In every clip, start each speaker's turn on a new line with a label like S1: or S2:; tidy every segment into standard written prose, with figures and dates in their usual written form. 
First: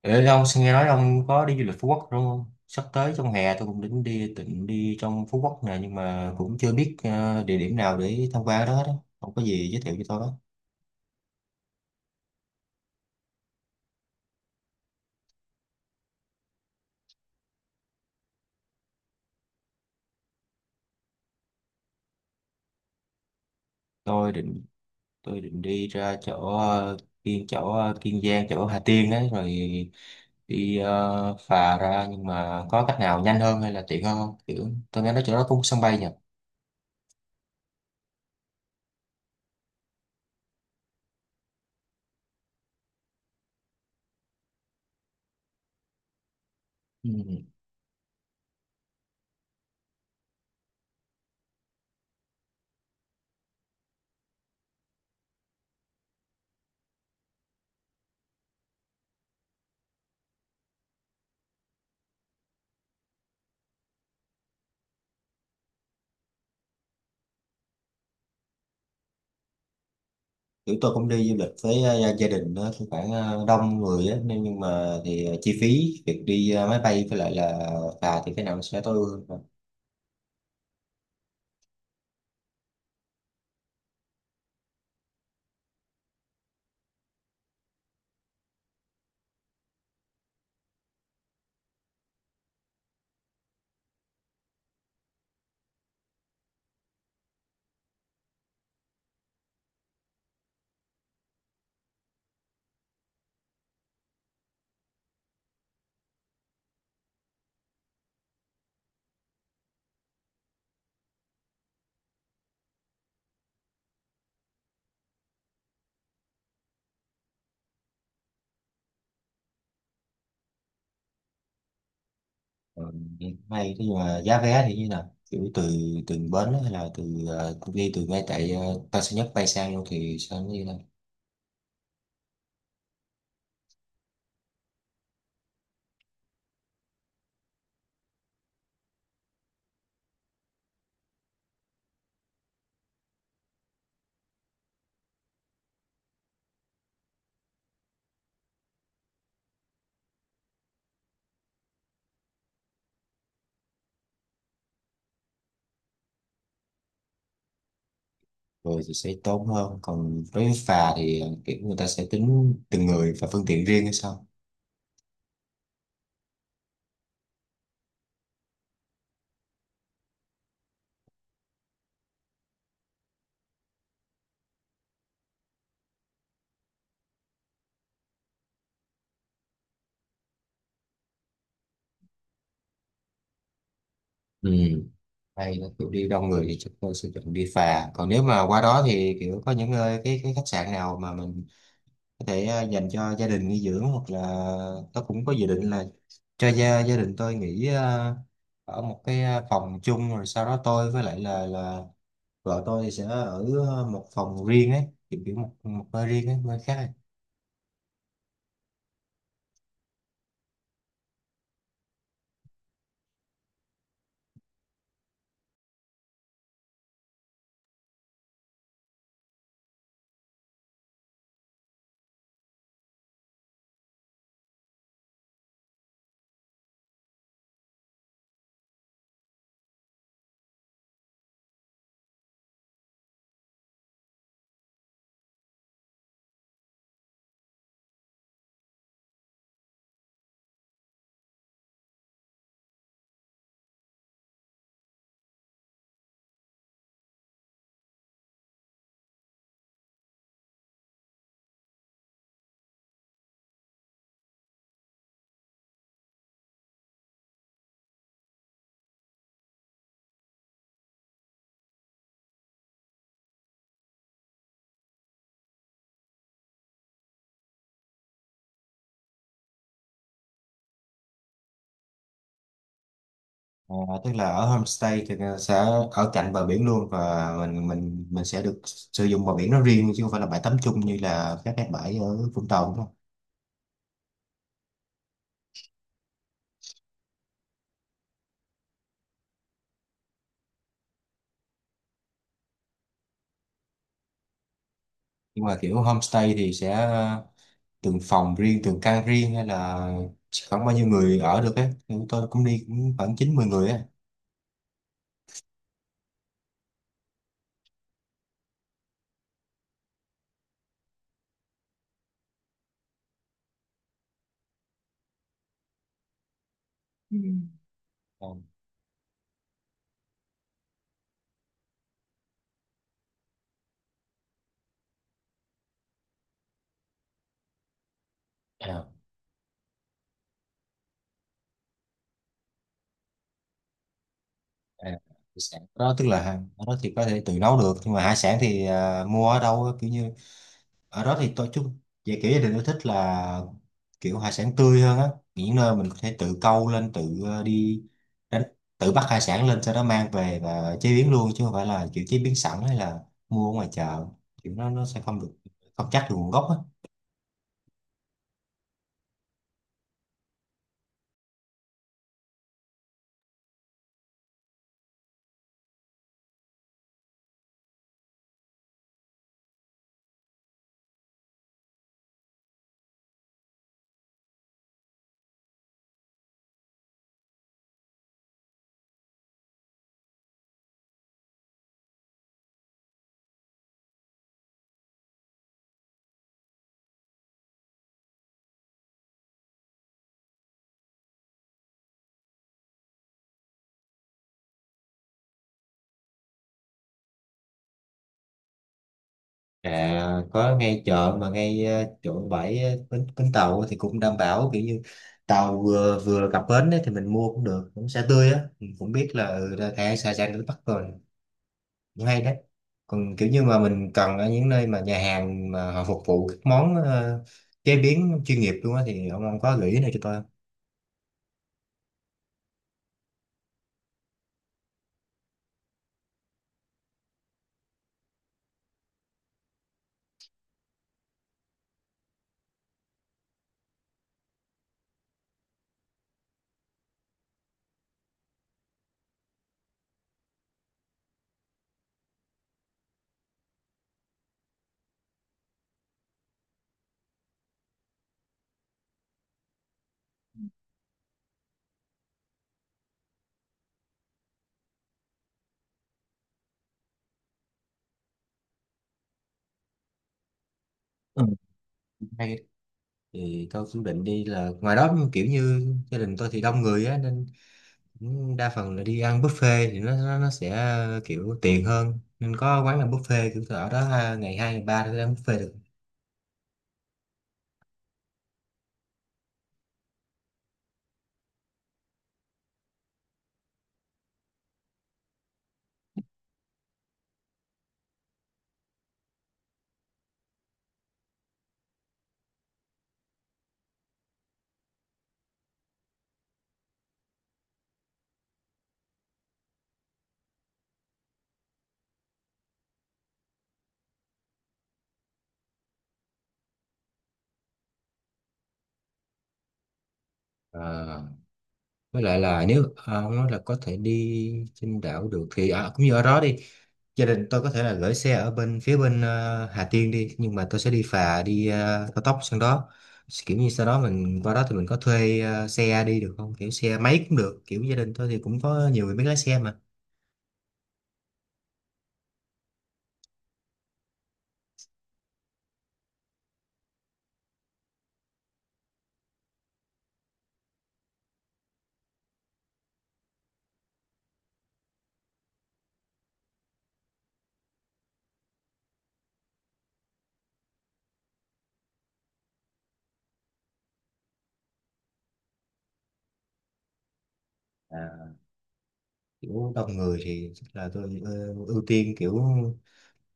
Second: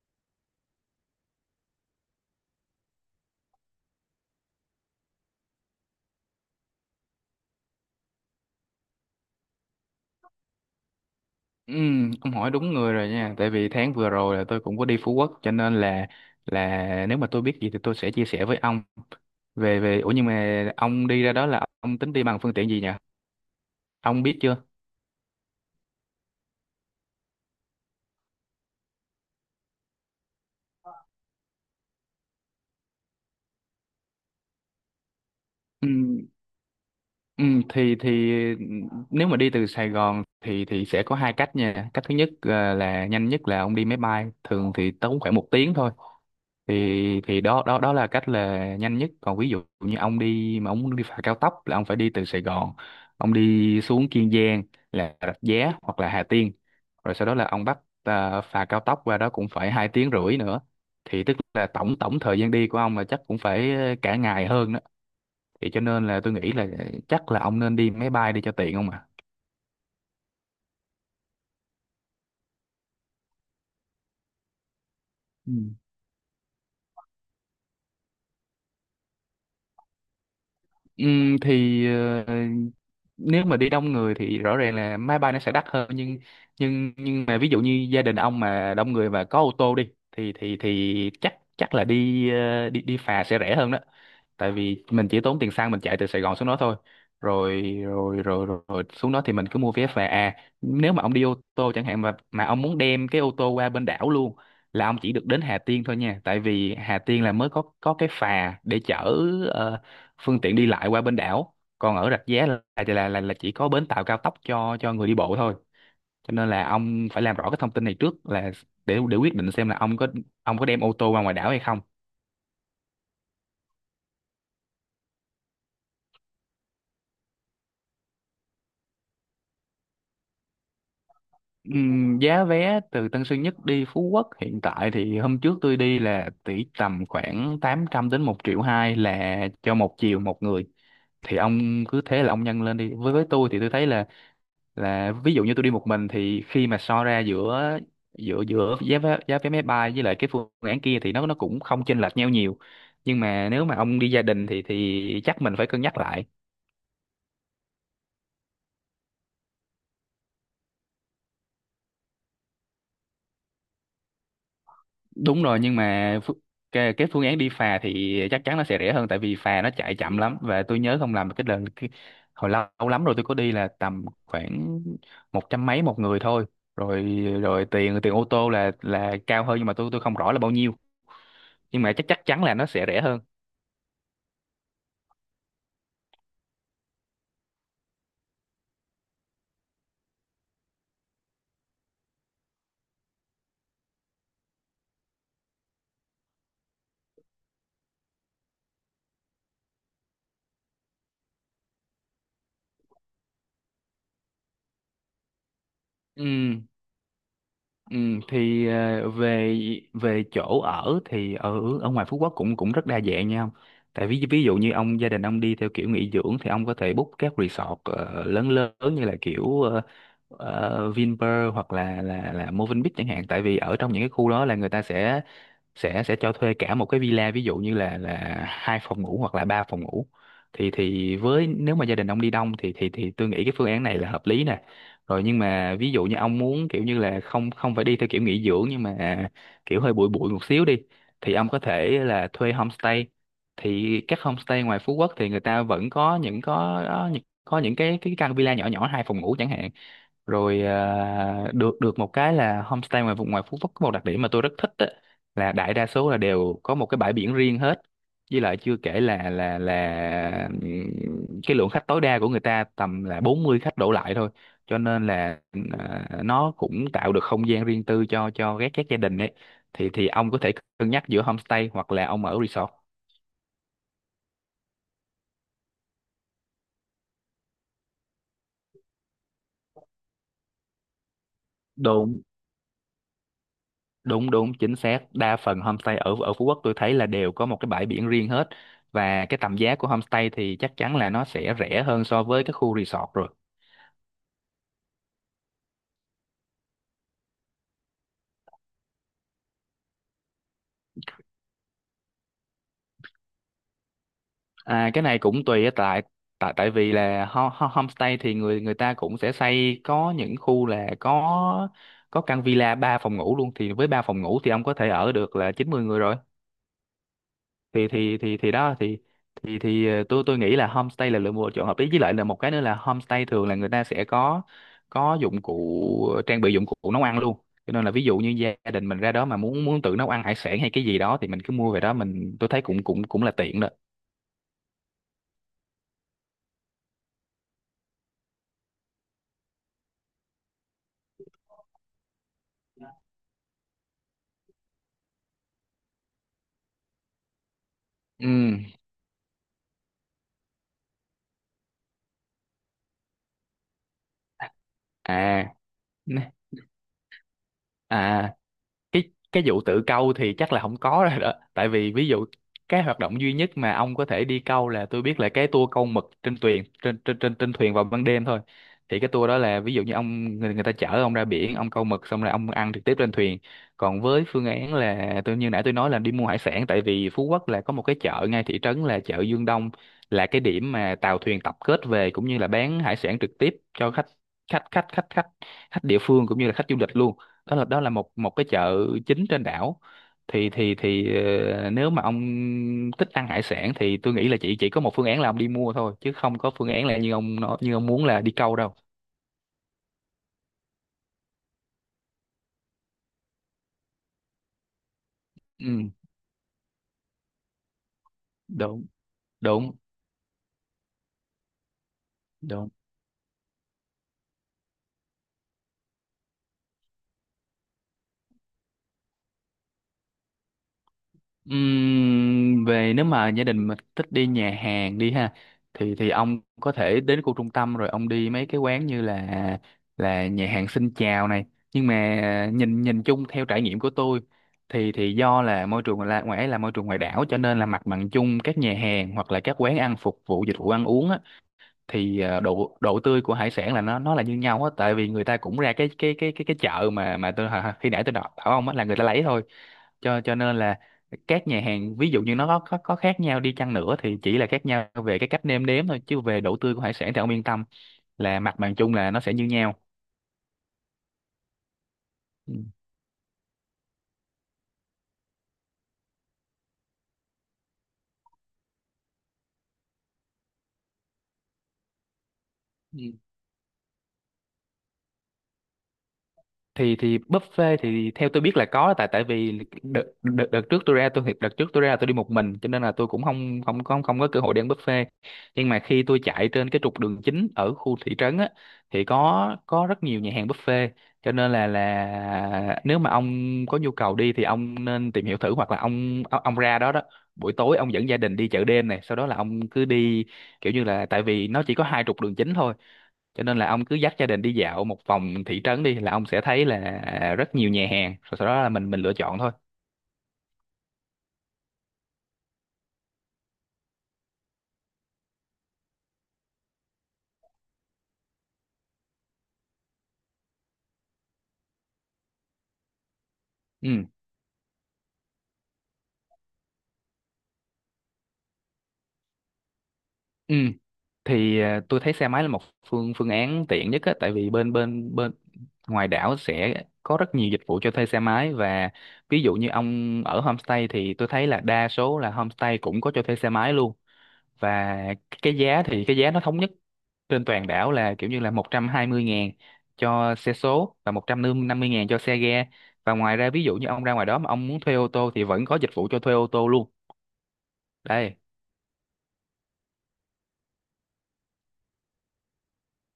S1: Ê, ông xin nghe nói ông có đi du lịch Phú Quốc đúng không? Sắp tới trong hè tôi cũng định đi trong Phú Quốc nè, nhưng mà cũng chưa biết địa điểm nào để tham quan đó đó. Ông có gì giới thiệu cho tôi đó.
S2: Ừ, ông hỏi đúng người rồi nha, tại vì tháng vừa rồi là tôi cũng có đi Phú Quốc, cho nên là nếu mà tôi biết gì thì tôi sẽ chia sẻ với ông về về ủa Nhưng mà ông đi ra đó là ông tính đi bằng phương tiện gì nhỉ, ông
S1: Tôi
S2: biết chưa?
S1: định tôi định đi ra chỗ Kiên Giang, chỗ Hà Tiên đấy, rồi đi phà ra, nhưng mà có cách nào nhanh hơn hay là tiện hơn không? Kiểu tôi nghe nói chỗ đó có sân
S2: ừ,
S1: bay nhỉ?
S2: ừ, thì thì nếu mà đi từ Sài Gòn thì sẽ có hai cách nha. Cách thứ nhất, là nhanh nhất, là ông đi máy bay, thường thì tốn khoảng 1 tiếng thôi.
S1: Ừ.
S2: Thì thì đó đó đó là cách là nhanh nhất. Còn ví dụ như ông đi mà ông muốn đi phà cao tốc là ông phải đi từ Sài Gòn, ông đi xuống Kiên Giang, là Rạch Giá hoặc là Hà Tiên, rồi sau đó là ông bắt phà cao tốc qua đó cũng phải 2 tiếng rưỡi nữa. Thì tức là tổng tổng thời gian đi của ông là chắc cũng phải cả ngày hơn đó. Thì cho nên là tôi nghĩ là chắc là ông nên đi máy bay đi cho tiện, không ạ?
S1: Kiểu tôi cũng đi du lịch với gia đình đó, thì khoảng đông người á, nên nhưng mà thì
S2: Ừ.
S1: chi phí việc đi máy bay với lại là phà thì cái nào nó sẽ tối ưu hơn?
S2: Ừm, thì ờ, Nếu mà đi đông người thì rõ ràng là máy bay nó sẽ đắt hơn, nhưng mà ví dụ như gia đình ông mà đông người và có ô tô đi thì chắc chắc là đi ờ, đi đi phà sẽ rẻ hơn đó. Tại vì mình chỉ tốn tiền xăng mình chạy từ Sài Gòn xuống đó thôi, rồi rồi rồi rồi, rồi xuống đó thì mình cứ mua vé về. À, nếu mà ông đi ô tô chẳng hạn, mà ông muốn đem cái ô tô qua bên đảo luôn là ông chỉ được đến Hà Tiên thôi nha, tại vì Hà Tiên là mới có cái phà để chở ờ, phương tiện đi lại qua bên đảo. Còn ở Rạch Giá là chỉ có bến tàu cao tốc cho người đi bộ thôi. Cho nên là ông phải làm rõ cái thông tin này trước, là để quyết định xem là ông có đem ô tô qua ngoài đảo hay không.
S1: Ờ, Hay thế, nhưng mà giá vé thì như nào? Kiểu từ từ bến, hay là đi từ ngay tại Tân Sơn Nhất bay sang luôn thì sao, nó như nào,
S2: Giá vé từ Tân Sơn Nhất đi Phú Quốc hiện tại thì hôm trước tôi đi là tỷ tầm khoảng 800 đến 1 triệu 2 là cho một chiều một người. Thì ông cứ thế là ông nhân lên đi. Với tôi thì tôi thấy là ví dụ như tôi đi một mình thì khi mà so ra giữa giữa giữa giá vé máy bay với lại cái phương án kia thì nó cũng không chênh lệch nhau nhiều. Nhưng mà nếu mà ông đi gia đình thì chắc mình phải cân nhắc lại.
S1: rồi thì sẽ tốn hơn? Còn đối với phà thì kiểu người ta sẽ tính từng người và phương tiện riêng hay sao?
S2: Đúng rồi. Nhưng mà cái phương án đi phà thì chắc chắn nó sẽ rẻ hơn, tại vì phà nó chạy chậm lắm. Và tôi nhớ không làm cái lần cái, hồi lâu, lâu lắm rồi tôi có đi là tầm khoảng 100 mấy một người thôi. Rồi rồi tiền tiền ô tô là cao hơn, nhưng mà tôi không rõ là bao nhiêu. Nhưng mà chắc chắc chắn là nó sẽ rẻ hơn.
S1: Ừ. Hay là kiểu đi đông người thì chắc tôi sẽ chọn đi phà. Còn nếu mà qua đó thì kiểu có những nơi, cái khách sạn nào mà mình có thể dành cho gia đình nghỉ dưỡng, hoặc là tôi cũng có dự định là cho gia gia đình tôi nghỉ ở một cái phòng chung, rồi sau đó tôi với lại là vợ tôi thì sẽ ở một phòng riêng ấy, kiểu kiểu một một nơi riêng ấy,
S2: Ừ.
S1: nơi khác ấy.
S2: Ừ, thì ờ, về Về chỗ ở thì ở ở ngoài Phú Quốc cũng cũng rất đa dạng nha ông. Tại ví ví dụ như ông, gia đình ông đi theo kiểu nghỉ dưỡng thì ông có thể book các resort lớn lớn như là kiểu Vinpearl hoặc là Movenpick chẳng hạn. Tại vì ở trong những cái khu đó là người ta sẽ cho thuê cả một cái villa, ví dụ như là hai phòng ngủ hoặc là ba phòng ngủ. Thì với nếu mà gia đình ông đi đông thì tôi nghĩ cái phương án này là hợp lý nè. Rồi nhưng mà ví dụ như ông muốn kiểu như là không không phải đi theo kiểu nghỉ dưỡng, nhưng mà kiểu hơi bụi bụi một xíu đi, thì ông có thể là thuê homestay. Thì các homestay ngoài Phú Quốc thì người ta vẫn có những, có những cái căn villa nhỏ nhỏ hai phòng ngủ chẳng hạn. Rồi, à, được được một cái là homestay ngoài vùng ngoài Phú Quốc có một đặc điểm mà tôi rất thích á, là đại đa số là đều có một cái bãi biển riêng hết. Với lại chưa kể là cái lượng khách tối đa của người ta tầm là 40 khách đổ lại thôi. Cho nên là nó cũng tạo được không gian riêng tư cho các gia đình ấy. Thì ông có thể cân nhắc giữa homestay hoặc là ông ở resort.
S1: À, tức là ở homestay thì sẽ ở cạnh bờ biển luôn, và mình sẽ được sử dụng bờ biển nó riêng, chứ không phải là bãi tắm chung như là các cái bãi ở
S2: Đúng.
S1: Vũng Tàu đúng không?
S2: Đúng, đúng, chính xác. Đa phần homestay ở ở Phú Quốc tôi thấy là đều có một cái bãi biển riêng hết, và cái tầm giá của homestay thì chắc chắn là nó sẽ rẻ hơn so với cái khu resort rồi.
S1: Nhưng mà kiểu homestay thì sẽ từng phòng riêng, từng căn riêng, hay là chỉ khoảng bao nhiêu người ở được ấy? Thì chúng tôi cũng đi cũng khoảng chín mười người ấy.
S2: À, cái này cũng tùy á, tại tại tại vì là homestay thì người người ta cũng sẽ xây, có những khu là có căn villa 3 phòng ngủ luôn, thì với 3 phòng ngủ thì ông có thể ở được là 90 người rồi. thì thì
S1: Ờ,
S2: thì thì đó thì thì thì tôi nghĩ là homestay là một lựa chọn hợp lý. Với lại là một cái nữa là homestay thường là người ta sẽ có dụng cụ, trang bị dụng cụ nấu ăn luôn. Cho nên là ví dụ như gia
S1: à,
S2: đình mình ra đó mà muốn muốn tự nấu ăn hải sản hay cái gì đó thì mình cứ mua về đó mình, tôi thấy cũng cũng cũng là tiện đó.
S1: à, hải sản đó, tức là ở đó thì có thể tự nấu được, nhưng mà hải sản thì mua ở đâu á, kiểu như ở đó thì tôi chung, về kiểu gia đình tôi thích là kiểu hải sản tươi hơn á, những nơi mình có thể tự câu lên, tự đi
S2: Ừ.
S1: đánh, tự bắt hải sản lên sau đó mang về và chế biến luôn, chứ không phải là kiểu chế biến sẵn, hay là mua ở ngoài chợ, kiểu nó sẽ không được,
S2: à
S1: không chắc được nguồn
S2: n-
S1: gốc á.
S2: à, cái vụ tự câu thì chắc là không có rồi đó tại vì ví dụ, cái hoạt động duy nhất mà ông có thể đi câu là tôi biết là cái tour câu mực trên thuyền, trên trên trên trên thuyền vào ban đêm thôi. Thì cái tour đó là ví dụ như ông, người ta chở ông ra biển, ông câu mực xong rồi ông ăn trực tiếp trên thuyền. Còn với phương án là tôi như nãy tôi nói là đi mua hải sản, tại vì Phú Quốc là có một cái chợ ngay thị trấn là chợ Dương Đông, là cái điểm mà tàu thuyền tập kết về cũng như là bán hải sản trực tiếp cho khách, khách khách khách khách khách địa phương cũng như là khách du lịch luôn. Đó là một một cái chợ chính trên đảo. thì thì thì Nếu mà ông thích ăn hải sản thì tôi nghĩ là chỉ có một phương án là ông đi mua thôi, chứ không có phương án là như ông nói, như ông muốn là đi câu đâu.
S1: À, có ngay chợ mà ngay chỗ bãi, bến tàu, thì cũng đảm bảo kiểu như tàu
S2: Ừ.
S1: vừa vừa cập bến ấy, thì mình mua cũng được, cũng sẽ tươi á, mình
S2: Đúng,
S1: cũng biết là ra
S2: đúng,
S1: thẻ xa, ra đến Bắc rồi, cũng hay đấy.
S2: đúng.
S1: Còn kiểu như mà mình cần ở những nơi mà nhà hàng mà họ phục vụ các món chế biến chuyên nghiệp luôn á, thì ông có gợi ý này cho tôi không?
S2: Nếu mà gia đình mà thích đi nhà hàng đi ha, thì ông có thể đến khu trung tâm rồi ông đi mấy cái quán như là nhà hàng Xin Chào này. Nhưng mà nhìn nhìn chung theo trải nghiệm của tôi thì do là môi trường là ngoài ấy là môi trường ngoài đảo, cho nên là mặt bằng chung các nhà hàng hoặc là các quán ăn phục vụ dịch vụ ăn uống á, thì ờ, độ độ tươi của hải sản là nó là như nhau á. Tại vì người ta cũng ra cái chợ mà tôi khi nãy tôi đọc bảo ông á là người ta lấy thôi. Cho Cho nên là các nhà hàng ví dụ như nó có, có khác nhau đi chăng nữa thì chỉ là khác nhau về cái cách nêm nếm thôi, chứ về độ tươi của hải sản thì ông yên tâm là mặt bằng chung là nó sẽ như nhau.
S1: Ừ. Hay đấy. Thì tôi cũng định đi là ngoài đó, kiểu như gia đình tôi thì đông người á, nên đa phần là đi ăn buffet thì nó sẽ kiểu tiện hơn, nên có quán làm
S2: Ừ.
S1: buffet kiểu ở đó ha, ngày hai ngày ba thì ăn buffet được.
S2: Thì buffet thì theo tôi biết là có, tại tại vì đợt trước tôi ra, tôi thiệt đợt trước tôi ra là tôi đi một mình, cho nên là tôi cũng không không không không có cơ hội đi ăn buffet. Nhưng mà khi tôi chạy trên cái trục đường chính ở khu thị trấn á, thì có rất nhiều nhà hàng buffet, cho nên là nếu mà ông có nhu cầu đi thì ông nên tìm hiểu thử, hoặc là ông ra đó đó buổi tối, ông dẫn gia đình đi chợ đêm này, sau đó là ông cứ đi. Kiểu như là tại vì nó chỉ có hai trục đường chính thôi, cho nên là ông cứ dắt gia đình đi dạo một vòng thị trấn đi là ông sẽ thấy là rất nhiều nhà hàng, rồi sau đó là mình lựa chọn thôi.
S1: Ờ, với lại là nếu ông nói là có thể đi trên đảo được thì cũng như ở đó đi, gia đình tôi có thể là gửi xe ở bên phía bên Hà Tiên đi, nhưng mà tôi sẽ đi phà, đi cao tốc sang đó, kiểu như sau đó
S2: Ừ.
S1: mình qua đó thì mình có thuê xe đi được không, kiểu xe máy cũng được, kiểu gia đình tôi thì cũng có nhiều người biết lái xe
S2: Ừ. Thì tôi thấy xe máy là một phương phương án tiện nhất á, tại vì bên bên bên ngoài đảo sẽ có rất nhiều dịch vụ cho thuê xe máy. Và ví dụ như ông ở homestay thì tôi thấy là đa số là homestay cũng có cho thuê xe máy luôn. Và cái giá nó thống nhất trên toàn đảo là kiểu như là 120.000 cho xe số và 150.000 cho xe ga. Và ngoài ra ví dụ như ông ra ngoài đó mà ông muốn thuê ô tô thì vẫn có dịch vụ cho thuê ô tô luôn
S1: mà.
S2: đây.
S1: Kiểu đông người thì chắc là tôi ưu tiên kiểu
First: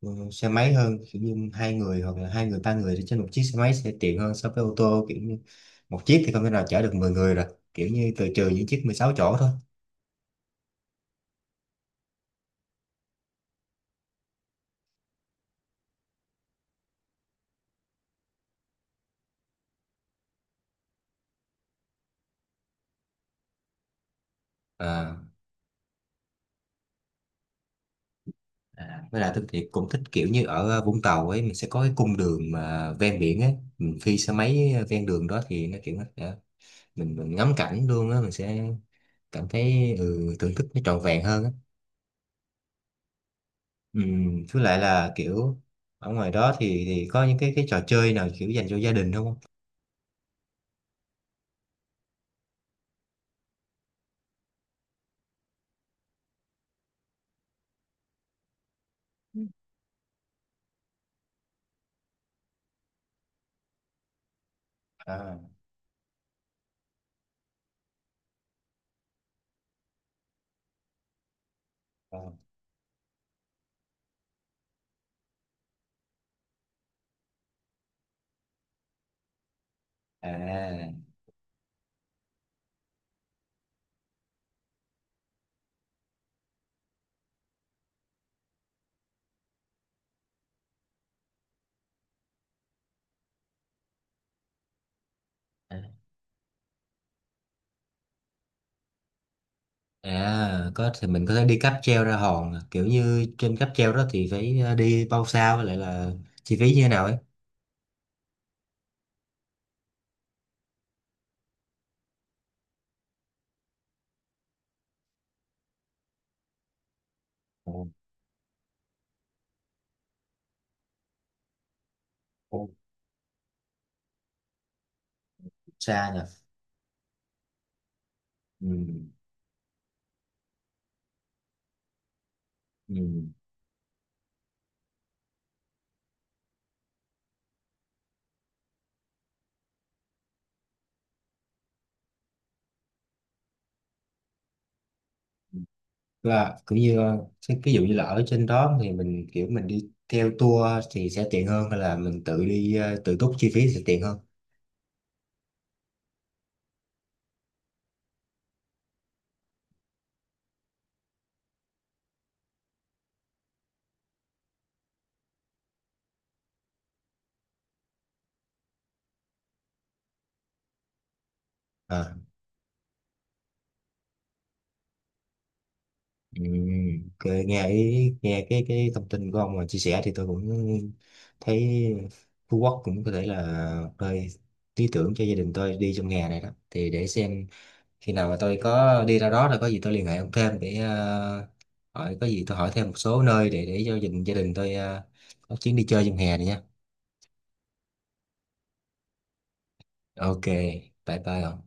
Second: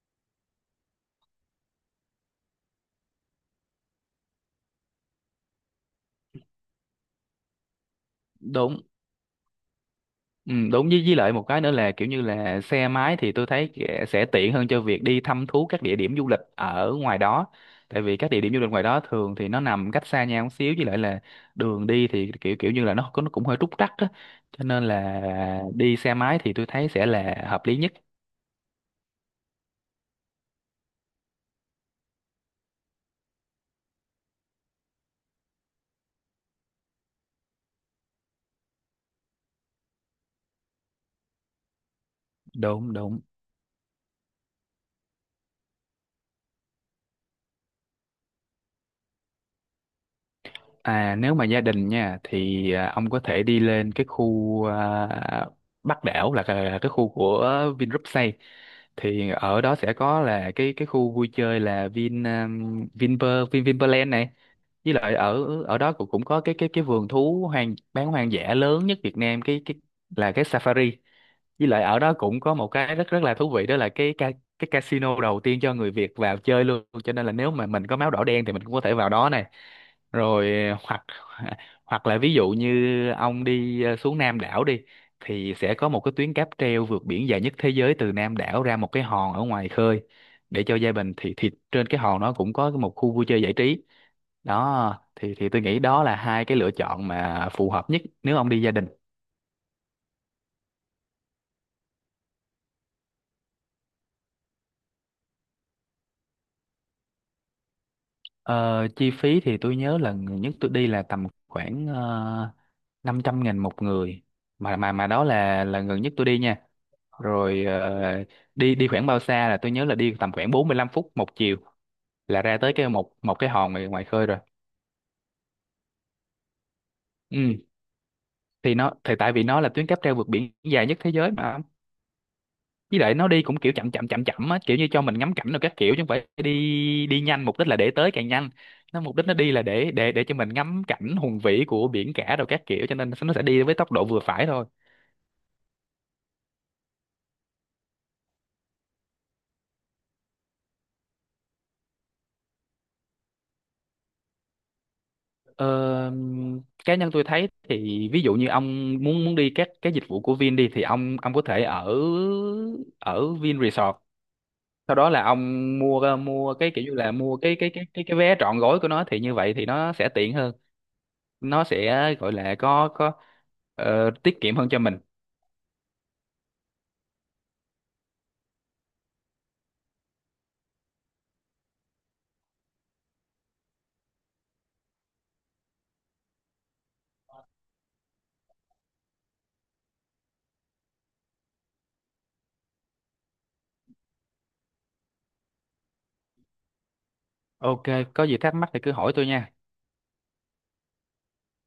S1: xe máy hơn, kiểu như hai người, hoặc là hai người ba người thì trên một chiếc xe máy sẽ tiện hơn so với ô tô, kiểu như một chiếc thì không thể nào chở được 10 người rồi, kiểu như trừ những
S2: Đúng.
S1: chiếc 16 chỗ thôi.
S2: Ừ, đúng. Với lại một cái nữa là kiểu như là xe máy thì tôi thấy sẽ tiện hơn cho việc đi thăm thú các địa điểm du lịch ở ngoài đó. Tại vì các địa điểm du lịch ngoài đó thường thì nó nằm cách xa nhau một xíu, với lại là đường đi thì kiểu kiểu như là nó cũng hơi trúc trắc á, cho nên
S1: à,
S2: là đi xe máy thì tôi thấy sẽ là hợp lý nhất.
S1: với lại tôi thì cũng thích kiểu như ở Vũng Tàu ấy, mình sẽ có cái cung đường mà ven biển ấy, mình phi xe máy ven đường đó thì nó kiểu nó sẽ- mình ngắm cảnh luôn á, mình sẽ cảm thấy thưởng thức nó trọn vẹn hơn á.
S2: Đúng đúng.
S1: Ừ, với lại là kiểu ở ngoài đó thì có những cái trò chơi nào kiểu dành cho gia đình không?
S2: À, nếu mà gia đình nha thì ông có thể đi lên cái khu Bắc đảo, là cái cái khu của Vingroup xây. Thì ở đó sẽ có là cái khu vui chơi là Vinpearland này. Với lại
S1: À,
S2: ở ở đó cũng cũng có cái vườn thú hoang bán hoang dã lớn nhất Việt Nam, cái là cái Safari. Với lại ở đó
S1: à,
S2: cũng có một cái rất rất là thú vị đó là cái casino đầu tiên cho người Việt vào chơi luôn, cho nên là nếu mà mình có máu đỏ đen thì mình cũng có thể vào đó này. Rồi.
S1: à,
S2: Hoặc Hoặc là ví dụ như ông đi xuống Nam đảo đi, thì sẽ có một cái tuyến cáp treo vượt biển dài nhất thế giới từ Nam đảo ra một cái hòn ở ngoài khơi để cho gia đình. Thì trên cái hòn nó cũng có một khu vui chơi giải trí. Đó thì tôi
S1: à,
S2: nghĩ đó là hai cái lựa chọn mà phù hợp nhất nếu ông đi gia đình.
S1: có thì mình có thể đi cáp treo ra hòn à. Kiểu như trên cáp treo đó thì phải đi bao xa, với lại là chi phí như thế nào ấy?
S2: Ờ, chi phí thì tôi nhớ là người nhất tôi đi là tầm khoảng 500.000 một người, mà mà đó là gần nhất tôi đi nha. Rồi
S1: Ồ,
S2: ờ, đi đi khoảng bao xa là tôi nhớ là đi tầm khoảng 45 phút một chiều là ra
S1: ồ,
S2: tới cái một một cái hòn ngoài khơi rồi.
S1: xa nhỉ.
S2: Ừ.
S1: Ừ,
S2: Thì nó tại vì nó là tuyến cáp treo vượt biển dài nhất thế giới mà. Với lại nó
S1: ừ.
S2: đi cũng kiểu chậm chậm á, kiểu như cho mình ngắm cảnh rồi các kiểu, chứ không phải đi đi nhanh mục đích là để tới càng nhanh. Nó mục đích nó đi là để cho mình ngắm cảnh hùng vĩ của biển cả rồi các kiểu, cho nên nó sẽ đi với tốc độ vừa phải thôi.
S1: Và cũng như cái ví dụ như là ở trên đó thì mình kiểu mình đi theo tour thì sẽ tiện hơn, hay là mình tự đi tự túc chi phí sẽ tiện hơn?
S2: Ờ, cá nhân tôi thấy thì ví dụ như ông muốn muốn đi các cái dịch vụ của Vin đi thì ông có thể ở ở Vin Resort, sau đó là ông mua mua cái kiểu như là mua cái vé trọn gói của nó, thì như vậy thì nó sẽ tiện hơn. Nó sẽ
S1: À.
S2: gọi là có ờ, tiết kiệm hơn cho mình.
S1: Ừ, ok, nghe cái thông tin của ông mà chia sẻ thì tôi cũng thấy Phú Quốc cũng có thể là nơi lý tưởng cho gia đình tôi đi trong hè này đó, thì để xem khi nào mà tôi có đi ra đó là có gì tôi liên hệ ông thêm để hỏi, có gì tôi hỏi thêm một số nơi để cho gia đình tôi có chuyến đi chơi trong hè này nha.
S2: OK, có gì thắc mắc thì cứ hỏi tôi nha.
S1: Ok, bye bye ông.